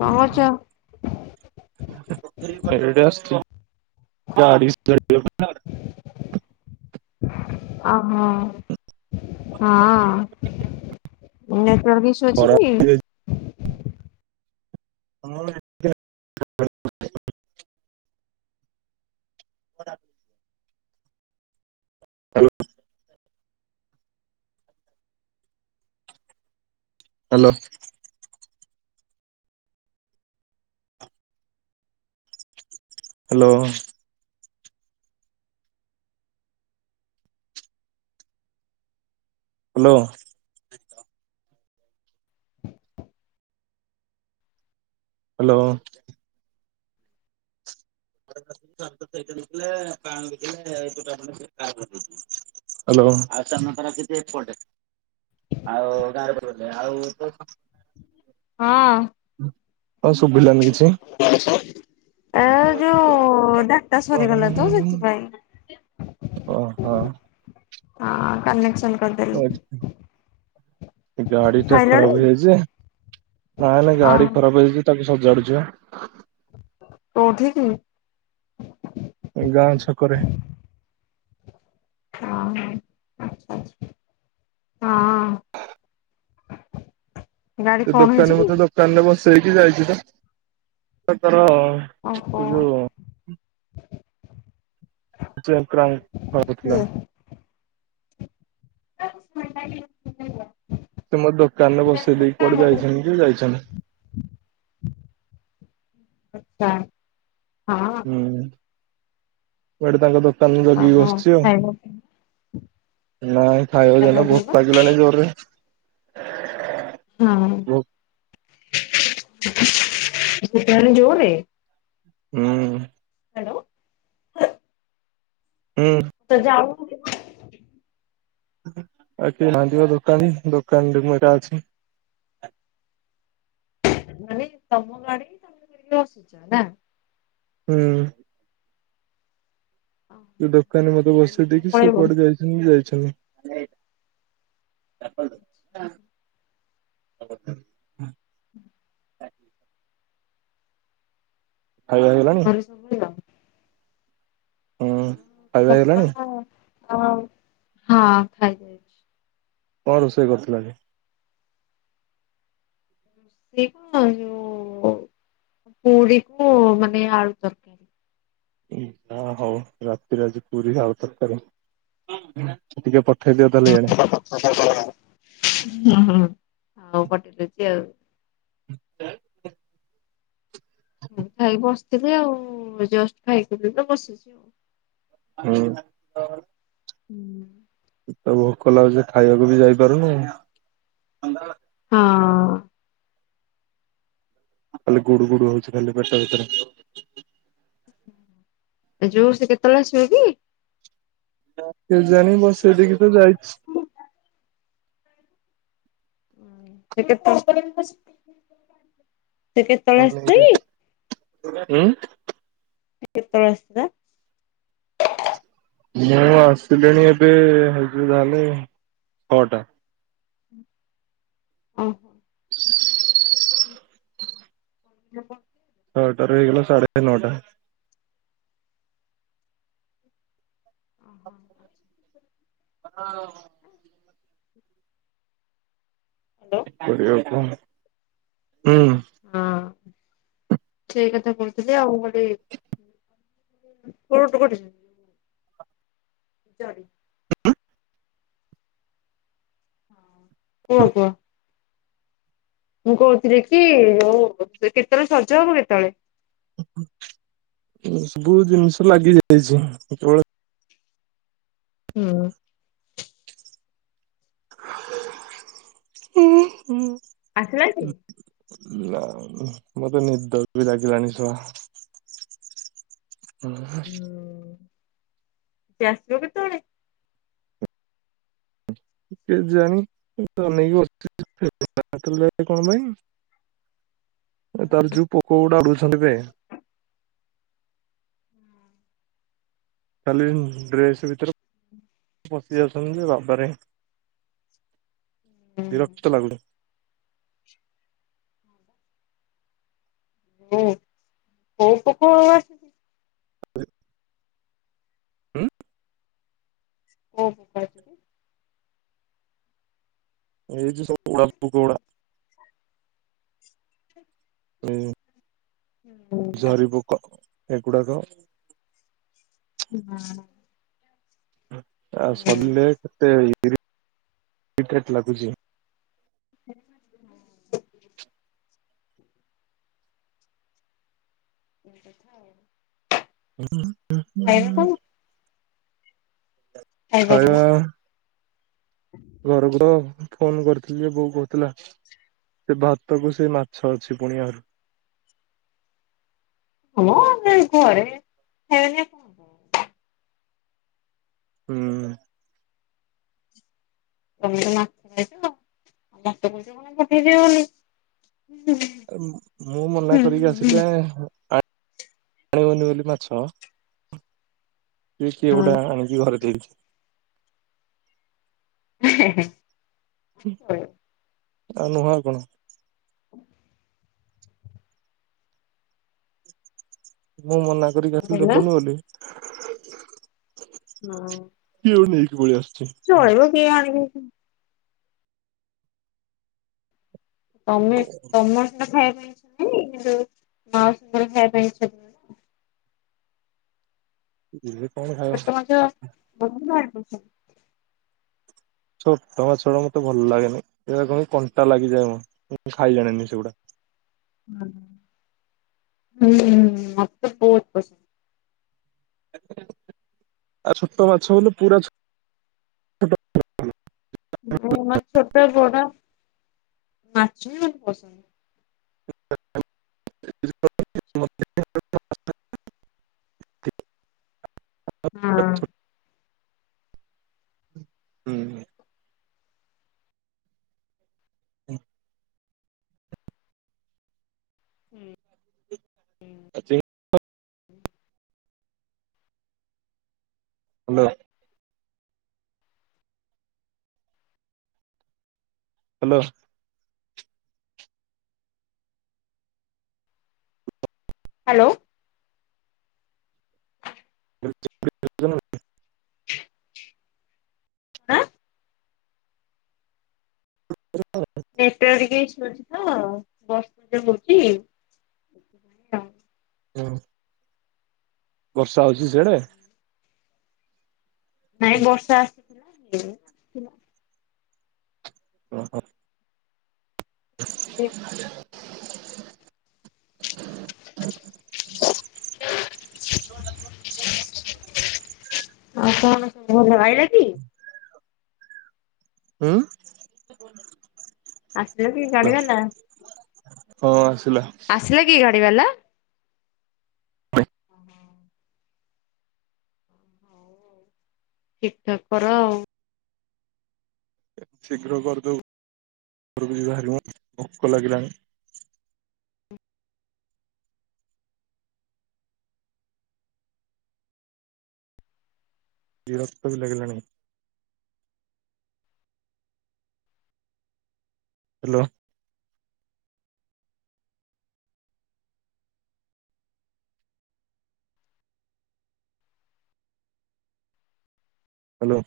କଣ କରୁଛ? ଆସଛି। [inaudible] ଡ଼ି [unintelligible] ଅ ହୋ। ହଁ। [unintelligible] ରବିଶ ଖରା ଅଛିକି? ହ୍ୟାଲୋ। ହଁ [unintelligible] [inaudible] ହା [unintelligible] hello. Hello. Hello. Hello. Hello ଆଉ ଏପଟେ ଆଉ ଆଉ [unintelligible] ହଁ। ହଁ ଶୁଭିଲାନି କିଛି। ଏ ଯୋଉ ଓ ଡାଟା ସରିଗଲା ତ ସେଥିପାଇଁ। ଓହୋ। ହଁ କନେକ୍ସନ୍ ଗାଡି ଟା ଖାଇଲଣି? ଖରାପ ହେଇଯାଇଛି ନାଇଁ ନାଇଁ ଗାଡି ଓହୋ ଖରାପ ହେଇଯାଇଛି ତାକୁ ସଜାଡୁଛି ବା । ତ କଉଠିକିଥିବି ଏ ଗାଁ ଛକରେ ଛକରେ। ହଁ ହଛଛ ହଁ ଗାଡି କଣ ହେଇଛି ଦୋକାନୀ ମେ କି? ଦୋକାନରେ ବସ ସେଇଟି ଯାଇଛି ତ-ତାଙ୍କର ଅ ଓହୋ। ଜପାମ [inaudible] ଅଳପଥିଲା। କିଏ? ା [unintelligible] ସେ ମୋ ଦୋକାନରେ ବସେଇ ଦେଇେଇ କୁଆଡେ ହଁ ଯାଇଛନ୍ତି କି ଯାଇଛନ୍ତି। କା ହୁଁ [inaudible] କୁଆଡେ ତାଙ୍କ ଦାନ ଜଗିକି ବସିଛି ଆଉ ନାଇଁ ଖାଇବା ଜନ ଭୋକ ଲାଗିଲାନି ଜୋରରେ ହ [inaudible] ହଁ [unintelligible] ସୁଟଣ ଯୋରରେ ହୁଁ ଉଁ ହ୍ୟାଲୋ। ହୁଁ ତ ଯ [inaudible] ଆ କି ବାଧିବା ଦୋକାନୀ ଦୋକାନରେ ମୁ ଏଟା ଅଛି, ନାନ ତମ କାଡ଼ ତମିଲ କରିରି ଯସଚ ନା ହୁଁ ସେ ଦୋକାନୀ ମତେ ମାନେ ବସେଇ ଏଇଖିନା ଦେଇକି ସେ ପଳେଇବ କୁଆଡେ ଯାଇଛନ୍ତି ଯାଇ [unintelligible] ହୁଁ [inaudible] ଆ [inaudible] ଖାଇବା ଆ ହେଇଗଲାଣି ମର ସଭଳି ଆ [inaudible] ହୁଁ ଖାଇବା ହେଇଗଲାଣି ହ ହଁ ଖାଇଛି, କଣ ରୋଷେଇ କରୁଥିଲା କି କ ଯଉ ପୁରିକୁ ମାନେ ଆଳୁ ତରକାରୀ ଯାହା ହଉ ରାତିରେ ଆଜି ପୁରୀ ଆଳୁ ତରକାରୀ ଟିକେ ପଠେଇଦିଅ ତାହେଲେ ହ ଇଆଡେ ହ ହ [inaudible] ହଉ ପଟିଲଛି ଆଉ [unintelligible] ଁ ଖାଇକ ବସିଥିଲି ଆଉ ଜଷ୍ଟ ଖାଇକି ବସିଛି ଆଉ ହଁ ହୁଁ [inaudible] ତ ଭୋକ ଲାଗୁଛି ଖାଇବାକୁ ବି ଯାଇପାରୁନି। ହଁ ଖାଲି ଗୁଡୁ ଗୁଡୁ ହଉଛି ଖାଲି ପେଟ ଭିତରେ। ଯୋଉ ସେ କେତେବେଳେ ଆସିବ କି? [unintelligible] କେ ଜାଣି ବସେଇଦେଇ କିି ତ ଯାଇଛି। ହୁଁ ସେ କେ ତୁ କେତେବେଳେ ଆସିଥିଲୁ କି? ଉଁ। ସେ କେତୋଳେ ଆସିଥିଲା? ମୁଁ ଆସିଲିଣି ଏବେ ହେଇଯିବ ଯାହା ହେଲେ ଛଅଟା। ଓହୋ। [inaudible] ଉଁ ଆପଣ ଛଅଟାରୁ ହେଇଗଲା ସାଢେ ନଅଟା। ଓ ହୋ ଆଚ୍ଛା। ହଁ। କରିବା କଣ? ହୁଁ। ସେଇ କଥା କୋହୁଥିଲି ଆଉ ମୁଁ କଲି କୋଉଟୁ କରିବି? ଜରି। କୁହ କୁହ। ମୁଁ କୋହୁଥିଲି କି ହଉ କେତେବେଳେ ସଜ ହବ କେତେବେଳେ? ଉଁ ଏ ସବୁ ଜିନିଷ ଲାଗି ଯାଇଚି ଯେତୋଳେ ହୁଁ। ଉଁ ହୁଁ। ଆସିଲା କି? ଲାଉ ମତେ ନିଦ ବି ଲାଗିଲାଣି ସଳା ଉଁ ହୁଁ। ସିଏ ଆସିବ କେତୋଳେ? କେଜାଣି [inaudible] ଅନେଇକି ବସଚି [inaudible] ଲେ କଣ ମାଇଁ? ଆ ତାର ଯୋଉ ପୋକଉଡ଼ା ଭୁସନ୍ଦିବେ। ଖାଲି ଡ୍ରେସ୍ ଭିତରେ ପଶି ଯାଉଛନ୍ତି ଯେ ବାବାରେ। ବିରକ୍ତ ଲାଗୁନି। ବୋହୁତ୍ ବୋହୁତ୍ କଥା ଆସୁଚି? [unintelligible] ଉଁ। ଓ [unintelligible] ଏଇ ଯୋଉ ସବୁ [inaudible] ହୁଁ। ଜରିି ପୋକ। ଏଗୁଡ଼ାକ ନାଁ। ଆଚ୍ଛା ସରିଲେ କେତେ ତିରି ଟିକେଟ ଲାଗୁଚି। [inaudible] ଏ କଥା ଆଉ। [unintelligible] ଖାଇବ ତମେ? [inaudible] ଖାଇବା ଘରକୁର ଫୋନ କରିଥିଲି ଯେ ବୋଉ କହୁଥିଲା ସେ ଭାତ କ ସେ ମାଛ ଅଛି ପୁଣି ଆରୁ ହଁ ଆ ଘରେ ସେ କବ ହୁଁ। ତମେ ମାଛଉଛ କ ପଠେଇଦଅ ବୋଲି। କଣ ମୁଁ ମନା କରିକି ଆସିଲେ ପାଣିୱଲି ମାଛ ସେ ଏଟା ଆଣିିକି ଘରେ ଦେଇଛି। [inaudible] ଆଉ ନୁହ କଣ? ମୁଁ ମନା କରିକି ଆସ କହିଲ ଦେବନି ବୋଲି। ହଁ। ନେଇକିରି ଆସ ଚଳେଇବ କିଏ ଆଣିକିରି। [unintelligible] ତମେ ତମାଟୋ ଖାଇବା [inaudible] ଇଏ କଣ ଖାଇବ ଛୋଟ ମାଛ ବ [inaudible] ଛୋଟ ବା ଛୋଟ ମତେ ଭଲ ଲାଗେନି କଣ କଣ୍ଟା ଲାଗିଯାଏ ମୁ ଖାଇ ଜାଣନି ସେଗୁଡା। ହ ହଁ ମତେ ବହୁତ ପସନ୍ଦ। ଆ ଛୋଟ ମାଛ ହେଲେ ପୁରା ଛୋ ମୁ ମ ଛୋଟ ବଡ ମାଛ ପସନ୍ଦ। [inaudible] ହଁ। ହୁଁ। ହୁଁ। ହୁଁ। [inaudible] ହେଲୋ। ହ୍ୟାଲୋ। ହ୍ୟାଲୋ। [inaudible] [unintelligible] ଆଁ [unintelligible] ନେଟ ଟିକେ ଶୁୁଛି ତ ବର୍ଷ ପଜ ହ ଛି ସେଥିପାଇଁ ହୁଁ ବର୍ଷା ହଉଛି ସେଆଡେ ନାଇଁ ବର୍ଷା ଆସିଥିଲା। ଏଇନା ଆସିଥିଲା ଓହୋ [unintelligible] [inaudible] [unintelligible] ଆଉ କଣ ଭଲ ଭାଇିଲ କି। ହୁଁ ଆସିଲ କି [inaudible] ବାଲା ହଁ। ଆସିଲ କି ଗ ପିବଲା ଓ ହୋ। ଠିକ ଠାକ କର ଆଉ। ଶୀଘ୍ର କରିଦଉ ଘ ଯହାରିବୁ ଭୋକ ଲାଗିଲାଣି। ବରତ ବି ଲାଗିଲଣି। ହ୍ୟାଲୋ। ହ୍ୟାଲୋ।